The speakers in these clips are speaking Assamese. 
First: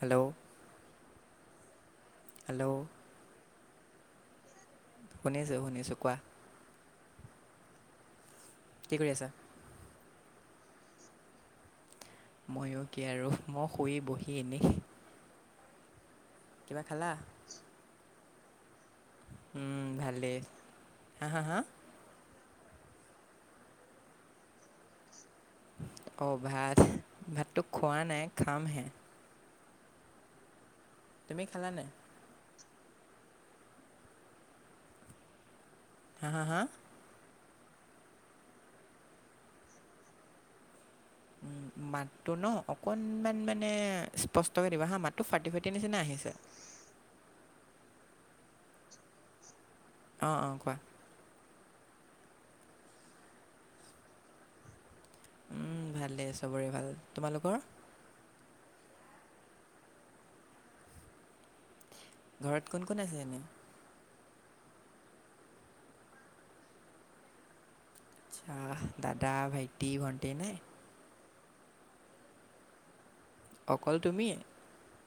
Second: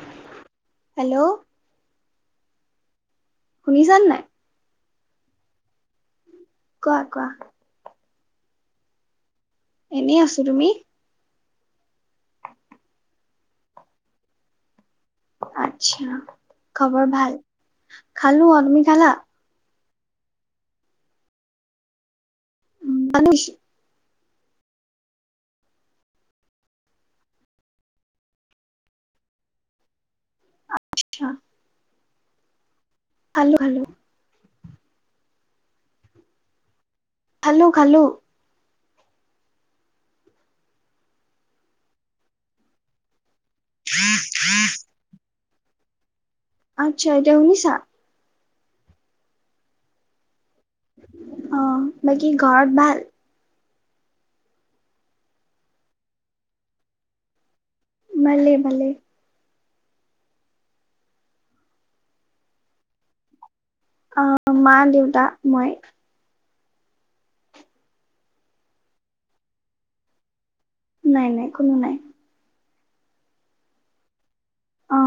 হেল্ল' হেল্ল' হেল্ল' শুনিছান নাই শুনিছোঁ শুনিছোঁ কোৱা। কোৱা কোৱা। কি কৰি আছা? এনেই আছো তুমি ময়ো কি আৰু মই শুই বহি এনেই আত্ছা। কিবা খালা। খালো অ তুমি খালা? ভালে হা - হা- হা মানুষ অ 'ভাত ভাতটো খোৱা নাই খামহে তুমি খালা নে? খালোঁ খালোঁ হা হা হা খালো খালো। উ মাতটো ন অকনমান মানে স্পষ্টক দিবা হা মাতটো ফাটি ফটি। তি নিচিনা আহিছে। আচ্ছা এতিয়া শুনিছা। অ অ কোৱা অ', বাকী ঘৰত ভাল। উম ভালেই চবৰে ভাল, তোমালোকৰ? ভালে ভালে ঘৰত কোন কোন আছে এনে? অ' মা দেউতা মই আচ্ছা দাদা ভাইটি ভণ্টি নাই নাই নাই কোনো নাই অকল তুমি, অ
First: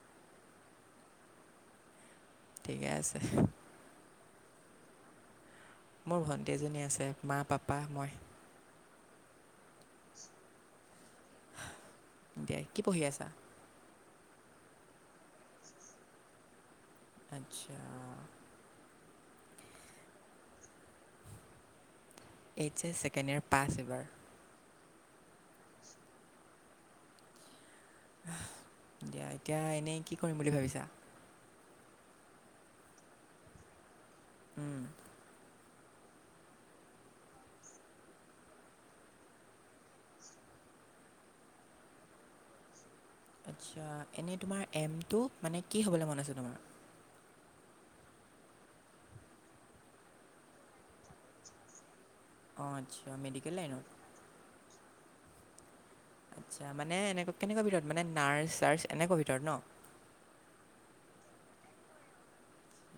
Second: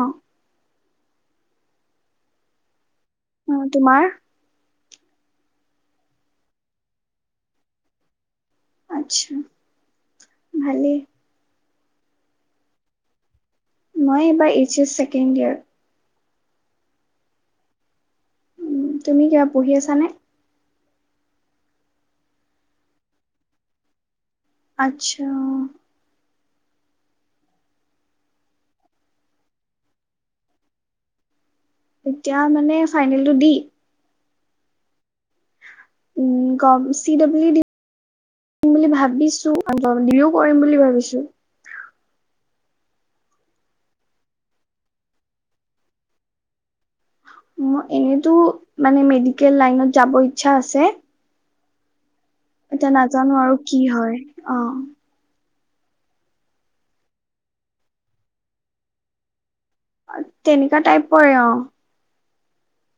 ঠিকে আছে। অ' তোমাৰ মোৰ ভণ্টি এজনী আছে মা, পাপা, মই। আতছা ভালেই। দিয়া কি পঢ়ি আছা? মই এইবাৰ এইচ এছ ছেকেণ্ড ইয়েৰ। আচ্ছা তুমি কিবা পঢ়ি আছ নে এইটছ এ ছেকেণ্ড ইয়োৰ পাছ এইবাৰ। আচ্ছা দিয়া এতিয়া এনেই, কি কৰিম বুলি ভাবিছা? এতিয়া মানে ফাইনেলটো দি, উম উম চি ডব্লউ ডি বুলি ভাবিছোও কৰিম বুলি ভাবিছো আচ্ছা, এনেই তোমাৰ এমটো মানে কি হ'বলৈ মন আছে তোমাৰ? মোৰ এনেতো মানে মেডিকেল লাইনত যাব ইচ্ছা আছে। অঁ এতিয়া আচ্ছা নাজানো মেডিকেল আৰু কি লাইনত হয়, অ। আচ্ছা মানে এনে কেনেকুৱা ভিতৰত মানে নাৰ্চ চাৰ্চ এনেকুৱা ভিতৰত ন। অ', তেনেকুৱা টাইপৰে অ'।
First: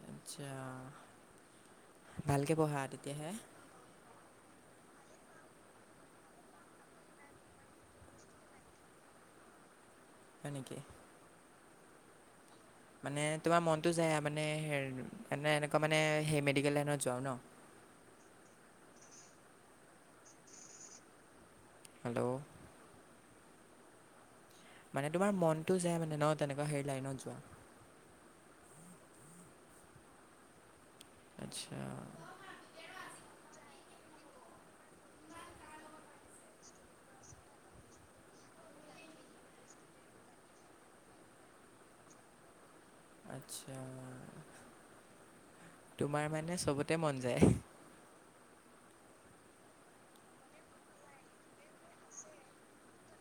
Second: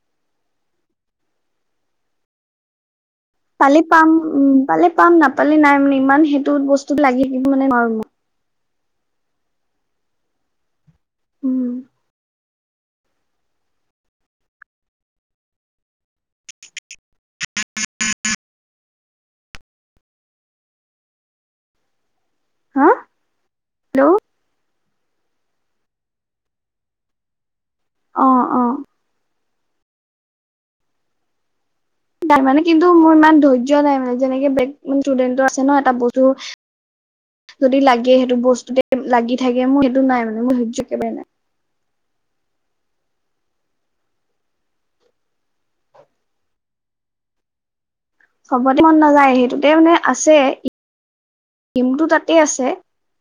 আতছা, ভালকে পঢ়া তেতিয়াহে। পালে পাম, উম, পালে পাম, নাপালে নাই, ইমান সেইটো বস্তু লাগি থাকিব মানে নোৱাৰোঁ মই। হয়, নেকি? উম মানে তোমাৰ মনটো যায় মানে, এনে এনেকুৱা মানে সেই মেডিকেল লাইনত যোৱা ন'? হেল্ল'! হা হেল্ল'। মানে তোমাৰ মনটো যায় মানে ন? তেনেকুৱা হেৰি লাইনত যোৱা। অ, অ আচ্ছা। [inaudible] কিন্তু মোৰ ইমান ধৈৰ্য্য নাই মানে যেনেকে বেগ ষ্টুডেন্টৰ আছে ন'এটা বস্তু যদি লাগে সেইটো বস্তুতে লাগি থাকে মোৰ সেইটো নাই মানে মোৰ সৈহ্য একেবাৰে নাই। আচ্ছা। তোমাৰ মানে চবতে মন যায়। চবতে মন নাযায়, সেইটোতে মানে আছে। ইমটো তাতে আছে।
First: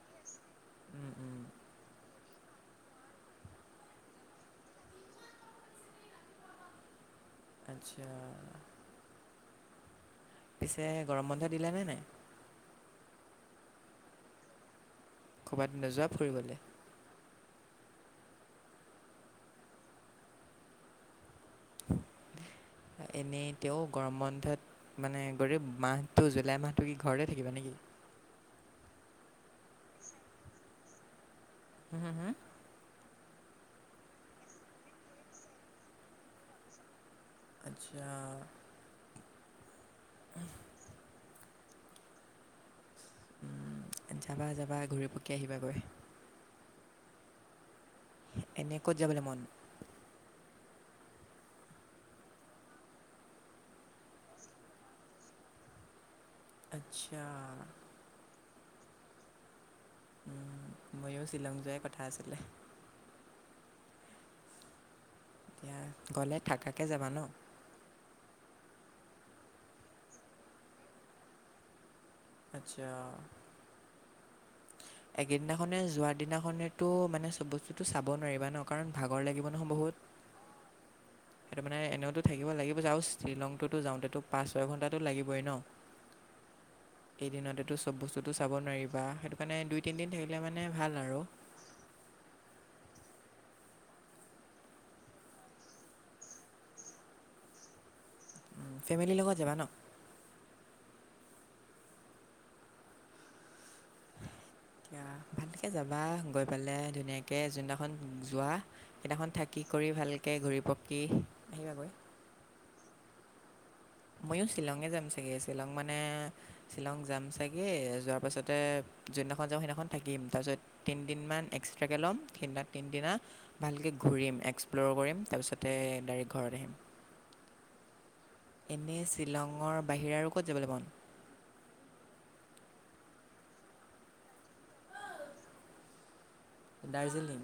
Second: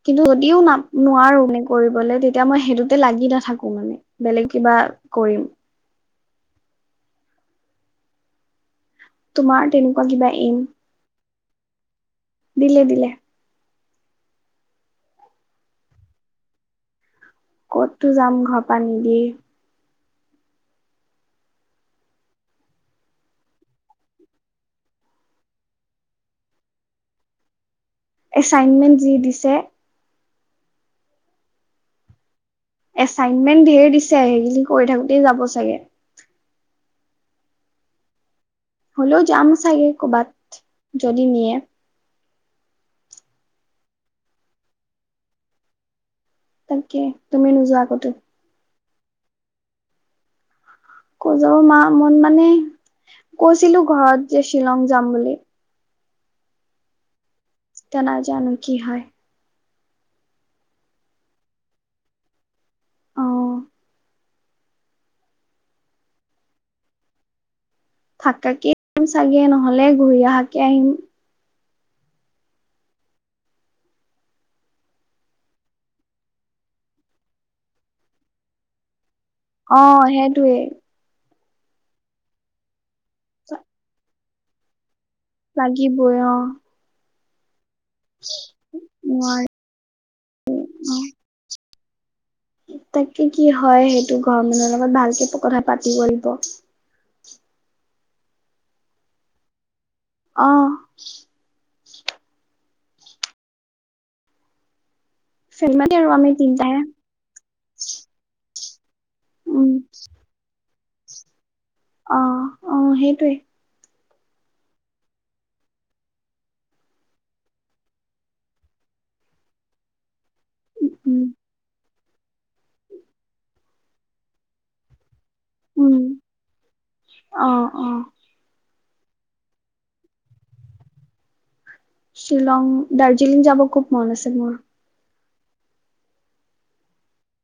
কিন্তু যদিও উম, ন-নোৱাৰো উম, মানে কৰিবলে তেতিয়া মই সেইটোতে লাগি নাথাকোঁ মানে, বেলেগ কিবা কৰিম। আতচ্ছা। তোমাৰ তেন পিছে গৰম বন্ধ দিলে নে নাই? দিল দিলে। কবাত নোযোৱা ফুৰিবলে? ক'ততো যাম, ঘৰপা নিদিয়ে। হয়। এনেই তেও গৰম বন্ধত মানে গটেই মাহটো জুলাই মাহটো কি ঘৰতে থাকিবা নেকি? এছাইনমেণ্ট যি দিছে। হম, হু হুম। এচাইনমেন্ট ধেৰ দিছে, সেইখিনি কৰি থাকোতে যাব চাগে। আচ্ছা। হলেও যাম চাগে ক'বাত, যদি নিয়ে। যাবা যাবা ঘূৰি পকি আহিবাগৈ। তাকে, তুমি নোযোৱা ক এনে ক'ত যাবলৈ মন। কৈ যাব মা মন মানে, কৈছিলো ঘৰত যে শ্বিলং যাম বুলি। আচ্ছা। [unintelligible] নাজানো কি হয়। ময়ো শ্বিলং যোৱাই কথা আছিলে। অ এতিয়া, গ'লে থাকাকে যাবা ন? থাকাকে [unintelligible] চাগে, নহলে ঘূৰি অহাকে আহিম। আচ্ছা। একেইদিনাখনে যোৱা দিনাখনেটো মানে, চব বস্তুটো চাব নোৱাৰিবা ন কাৰণ ভাগৰ লাগিব নহয় বহুত। অ', সেইটোৱেই। সেইটো মানে এনেওটো থাকিব লাগিব যাওঁ শ্বিলংটোতো যাওঁতেটো পাঁচ ছয় ঘন্টা লাগিবই অ'। এদিনতেতো চব বস্তুটো চাব নোৱাৰিবা সেইটো নোৱাৰি কাৰণে দুই তিনিদিন থাকিলে মানে ভাল আৰু। তাকে কি হয় সেইটো ঘৰ মানহৰ লগত ভালকে কথা পাতি লাগিব। উ ফেমিলিৰ লগত যাবা ন? অহ এতিয়া ভালকৈ সিমানেই যাবা, আৰু আমি গৈ তিনটাই পেলাই ধুনীয়াকৈ এ যোনদিনাখন যোৱা- কেইনাখন থাকি উম কৰি ভালকে ঘূৰি পকি আহিবা অ অঁ সেইটোৱে। ময়ো শ্বিলঙে যাম চাগে শ্বিলং মানে শ্বিলং যাম চাগে যোৱাৰ পাছতে যোনদিনাখন যাওঁ সেইদিনাখন থাকিম। তাৰপিছত উম তিনিদিনমান এক্সট্ৰাকৈ ল'ম সেইদিনা তিনিদিনা ভালকৈ ঘূৰিম এক্সপ্ল'ৰ কৰিম তাৰপিছতে উম ডাইৰেক্ট ঘৰত আহিম। অ অ এনে শ্বিলঙৰ বাহিৰা আৰু ক'ত যাবলৈ মন? শ্বিলং দাৰ্জিলিং যাব খুব মন আছে মোৰ দাৰ্জিলিং?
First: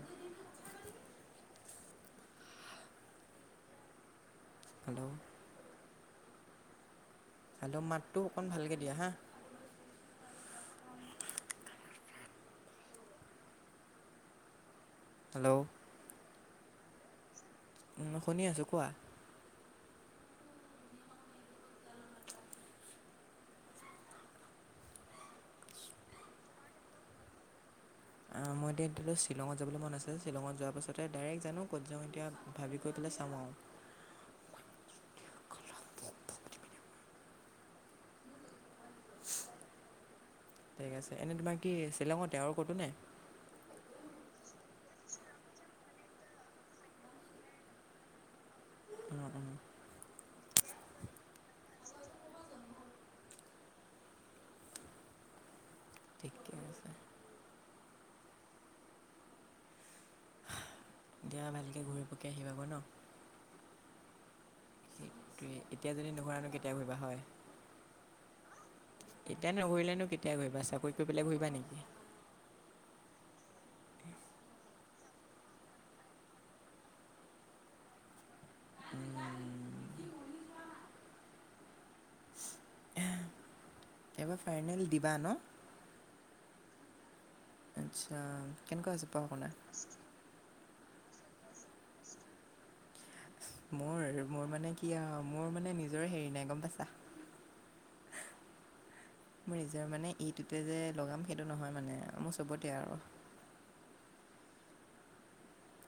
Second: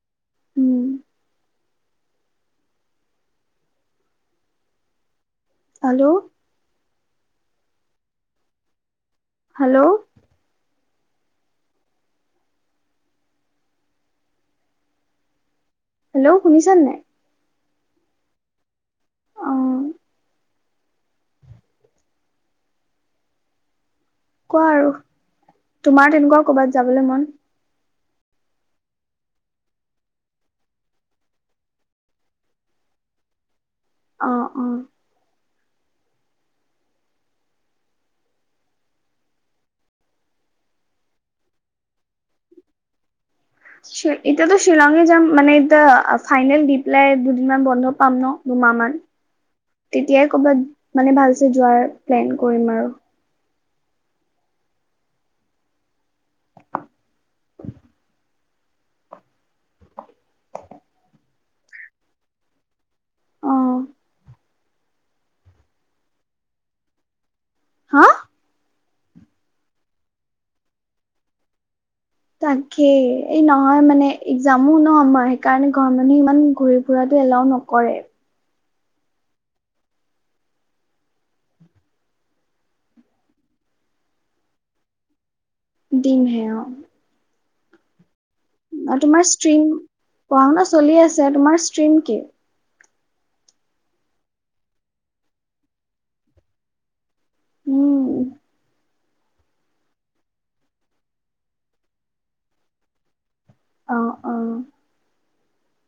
উম হেল্ল' হেল্ল' [unintelligible] মাতটো অকণমান ভালকে দিয়া হা। হেল্ল' হেল্ল' হেল্ল' শুনিছা নাই? উম শুনি আছো কোৱা। অ কোৱা আৰু তোমাৰ তেনেকুৱা কৰ'বাত যাবলৈ মন অ মই এতিয়াতিয় শ্বিলঙত যাবলৈ মন আছে শ্বিলঙত যোৱাৰ পাছতে ডাইৰেক্ট জানো ক'ত যওঁ এতিয়া ভাবি কয় পেলাই [unintelligible] অ অ ঠিক আছে এনেই তোমাৰ কি শ্বিলঙতে আৰু ক'তো নাই? এতিয়াাতো শ্বিলঙে যাম মানে এতিয়া ফাইনেল দি পেলাই দুদিনমান বন্ধ পাম ন দুমাহমান অঁ অঁ তেতিয়াই ক'বাত মানে ভালছে যোৱাৰ প্লেন কৰিম আৰু ঠিকে আছে দিয়া ভালকৈ ঘূৰি পকি আহি পাব ন। অ ত এতিয়া যদি নুঘূৰানো কেতিয়া ঘূৰিবা হয় হা এতিয়া নুঘুৰিলেনো কেতিয়া ঘূৰিবা চাকৰি কৰি পেলাই ঘূৰিবা নেকি? তাকেই এই নহয় মানে একজামো নহয় সেইকাৰণে ঘৰৰ মানুহে ইমান ঘূৰি ফুৰাত এলাও নকৰে এইবাৰ ফাইনেল দিবা ন? দিমহে অ। আচ্ছা কেনেকুৱা আৰু হৈছে তোমাৰ পঢ়া শুনা? ষ্ট্ৰীম পঢ়া শুনা চলি আছে তোমাৰ ষ্ট্ৰীম কি? মোৰ মোৰ মানে কি মোৰ মানে নিজৰ হেৰি নাই গম পাইছা। উম মোৰ নিজৰ মানে ইটোতে যে লগাম সেইটো নহয় মানে, মোৰ চবতে আৰু। অ- অ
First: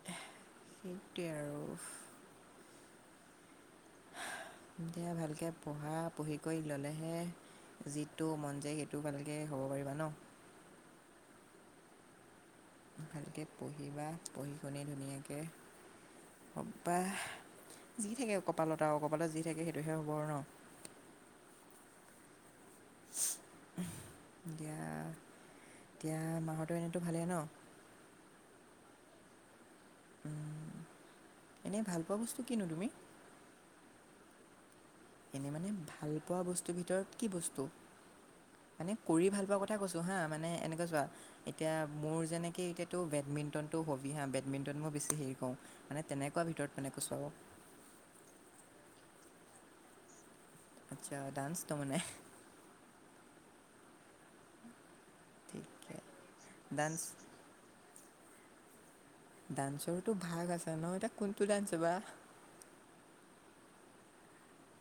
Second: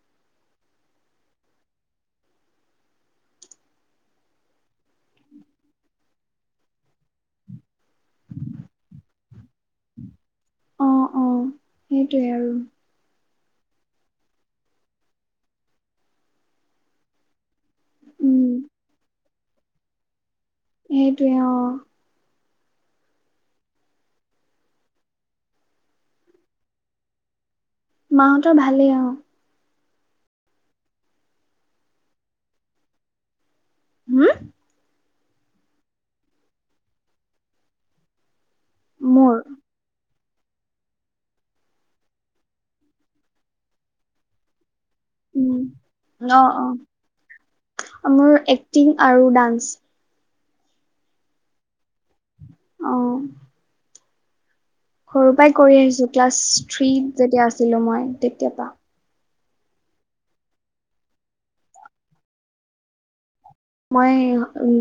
সেইটোৱেই আৰু এতিয়া ভালকে পঢ়া পঢ়ি কৰি ললেহে। যিটো মন যায় সেইটো ভালকৈ হ'ব পাৰিবা ন অ -অ সেইটোৱে আৰু ভালকৈ পঢ়িবা পঢ়ি শুনি ধুনীয়াকৈ হবা যি থাকে উম কপালত আৰু কপালত যি থাক সেইটোহে হব আৰু ন। সেইটোৱে অঁ। দিয়া এতিয়াা মাহতো এনেতো ভালেই ন মাহঁতৰ ভালেই আৰু এনেই ভাল পোৱা বস্তু কিনো তুমি। হম। এনে মানে ভাল পোৱা বস্তুৰ ভিতৰত কি বস্তু মানে কৰি মোৰ ভাল পোৱা কথা কৈছো হা। মানে এনেকুৱা চোৱা এতিয়া মোৰ যেনেকে এতিয়াতো বেডমিণ্টনটো হবি হা বেমিণ্টন ভৰত মই বেছি হেৰি কৰওঁ মানে উম অ তেনেকুৱা ভিতৰত অ মানে কৈছো আৰু বাচ আচ্ছা ডান্সটো মানে। উম। সৰু পৰাই কৰি ঠিকে আহিছো ক্লাছ থ্ৰী ডান্স যেতিয়া আছিলো মই তেতিয়া পা ডান্সৰটো ভাগ আছে ন এতিয়া কোনটো ডান্স বা মই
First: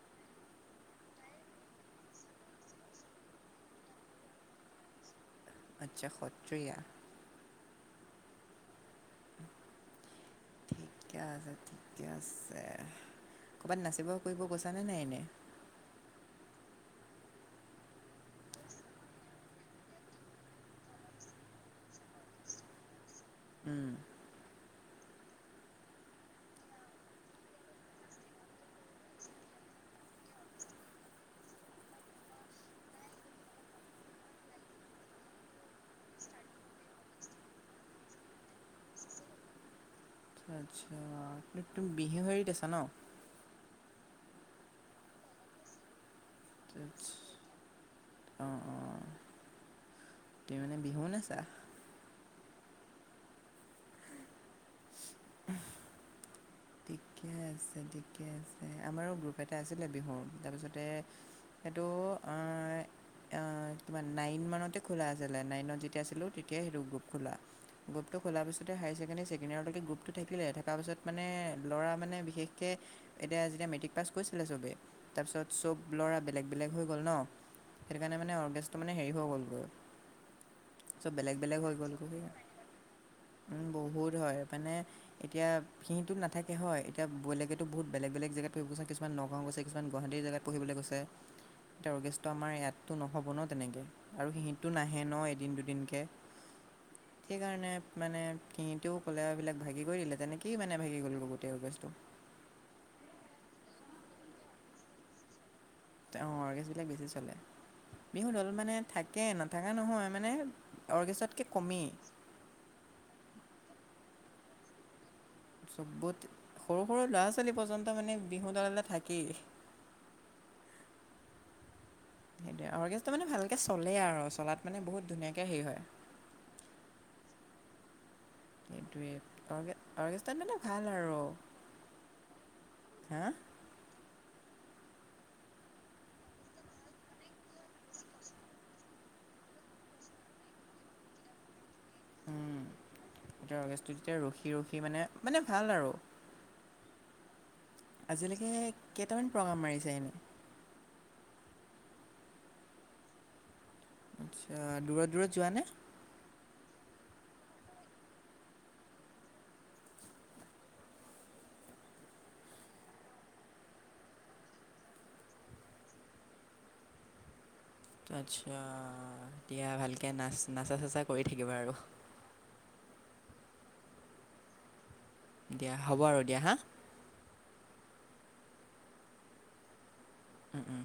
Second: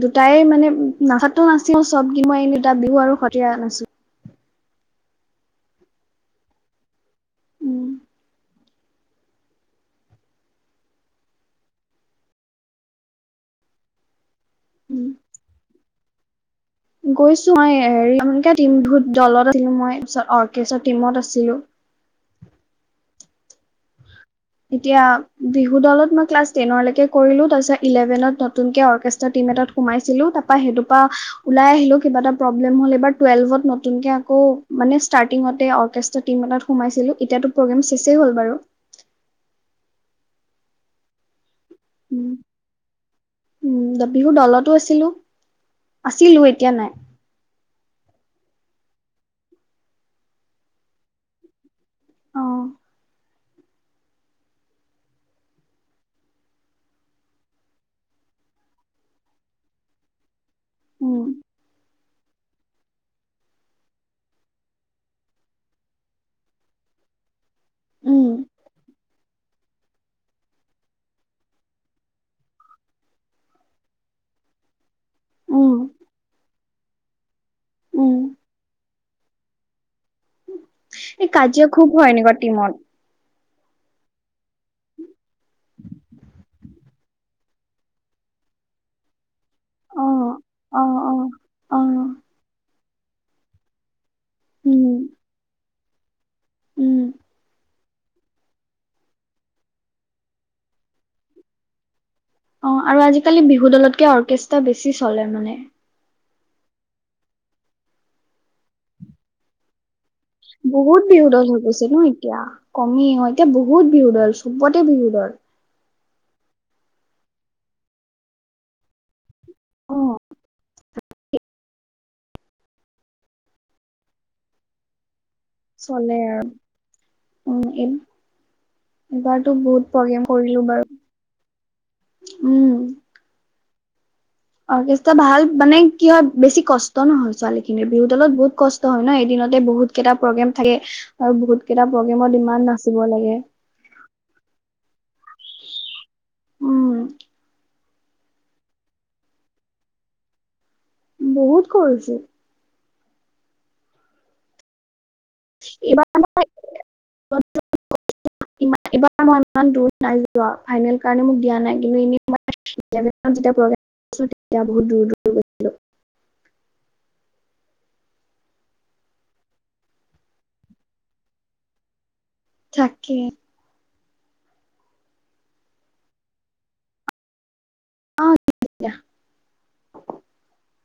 দুটাই মানে নাচাতো নাচো চবক মই দুটা বিহু আৰু সতীয়া নাচো আচ্ছা সত্ৰীয়া। উম, ঠিকে আছে, ঠিকে আছে ক'ৰৰবাত নাচিব কৰিব গৈছ নে নাই উম এনে। গৈছো মই হ টমত দলত আছিলো মই তিছত অৰ্কেষ্টাৰ টিমত আছিলো উম, এতিয়া বিহু দলত মই ক্লাছ টেনলৈকে কৰিলো তাৰপিছত ইলেভেনত নতুনকে অৰ্কেষ্ট্ৰা টিম এটা সোমাইছিলো তাৰ পৰা সেইটোপ পৰা ওলাই আহিলো কিবা এটা প্ৰব্লেম হল এইবাৰ টুৱেলভত নতুনকে আকৌ মানে ষ্টাৰ্টিঙ অৰ্কেষ্টা টম এ সোমাইছিলো এতিয়াো প্ৰগ্ৰেম চেই হ'ল বাৰু। [unintelligible] আচ্ছা তুম বিহু হেৰিত আছা ন'। উ বিহুৰ দলতো আছিলো, আছিলো এতিয়া নাই। অ', অ', ত মানে বিহু নেছা অ, ঠিকে আছে ঠিকে আছে আমাৰো গ্ৰুপ এটা আছিলে বিহু তাৰপিছত তে উম, সেইটো আহ ত নাইন মানতে খোলা আছিলে নাইনত যেতিয়া আছিলো তেতিয়া সেইটো গ্ৰুপ খোলা গ্ৰুপটো উম, খোলাৰ খলাৰ পাছতে হায়ছেকন্দদাৰী ছেকেণ্ডয়াৰৰলৈ গ্ৰুপটো থাকে থকাৰ পাছত মানে ল'ৰা মানে বিশেষকে এতিয়া যেতিয়া মেট্ৰিক পাছ কৰিছিলে চবে তাৰপিছত উম, চব ল'ৰাে বেলেগ বেলেগ হৈ গ'ল ন' সেইটো উম, কাৰণে মানে অৰ্গেজটো মানে হেৰি হৈ গ'ল গৈ। এই কাজিয়া খুব হয় নেকিা টিমত উম, বহুত হয় মানে এতিয়া সিটো ন থাকে হয় এতিয়া বেলেগতো বহুত বলেগ [unintelligible] কিছুমান অ, গুৱাহাটী জিলাত পঢ়িবলৈ অ, কৈছে অ, অ, এতিয়া অৰ্গেষ্ট আমাৰ ইয়াততো নহ'ব ন তেনেকৈ আৰু সিহঁটো উম, নাহে ন এদিন দুদিনকে উম, সেইকাৰণে মানে খিহিতেও ক'লে এইবিলাক ভাগি কৰি দিলে তেনে কি মানে ভাগি গ'লো গোটেই গেছটো অ', আৰু আজিকালি বিহু দলতকে অৰ্কেষ্ট্ৰা বেছি চলে মানে। অ', অৰ্গেছবিলাক বেছি চলে বিহু দল মানে থাকে নথকা নহয় মানে বহুত অৰ্গেষ্টতকৈ বিহুদল হৈ কমেই গৈছে ন এতিয়া কমি আহ এতিয়া বহুত বহুত বিহু দল চবতে বিহু দল ব সৰু সৰু ল'ৰা ছোৱালী পৰ্যন্ত মানে বিহুতলিতে থাকেই। অ'। সেইটোয়ে অৰ্গেজটো মানে ভালকে চলে আৰু চলাত মানে বহুত ধুনীয়াক চলে আৰু, উম, এই এইবাৰতো সেইটোৱে বহুত প্ৰগ্ৰেম অৰ্গেষ্টাত মানে কৰিলো বাৰু ভাল আৰু উম, হে। অৰ্কেষ্ট্ৰা ভাল মানে, কি হয় বেছি কষ্ট নহয় ছোৱালী খিনিৰ বিহুতালত বহুত কষ্ট হয় ন এদিন বহুত কেইটা প্ৰগ্ৰেম থাকে আৰু বহুত কেইটা প্ৰগ্ৰেমত উম ইমান নাচিব লাগে সোতৰ আগষ্টত যেতিয়া ৰখি ৰখি মানে মানে ভাল আৰু। উম আজিলৈকে কেইটামান প্ৰগ্ৰাম মাৰিছে এনে বহুত কৰিছো। আচ্ছা দূৰাত দূৰাত এইবাৰ [unintelligible] [inaudible] ইমান এইবাৰ মই ইমান দূৰ নাই যোৱা ফাইনেল কাৰণে মোক দিয়া নাই কিন্তু এনে মই [unintelligible] [unintelligible] তেতিয়া বহুত দূৰ দূৰ গৈছিলোঁ। [inaudible] আচ্ছা এতিয়া ভালকে নাচ নাচা চাচা কৰি থাকিবা আৰু। থাকে দিয়া হ'ব আৰু দিয়া হা। অ' ঠিক আছে দিয়া। উম- উম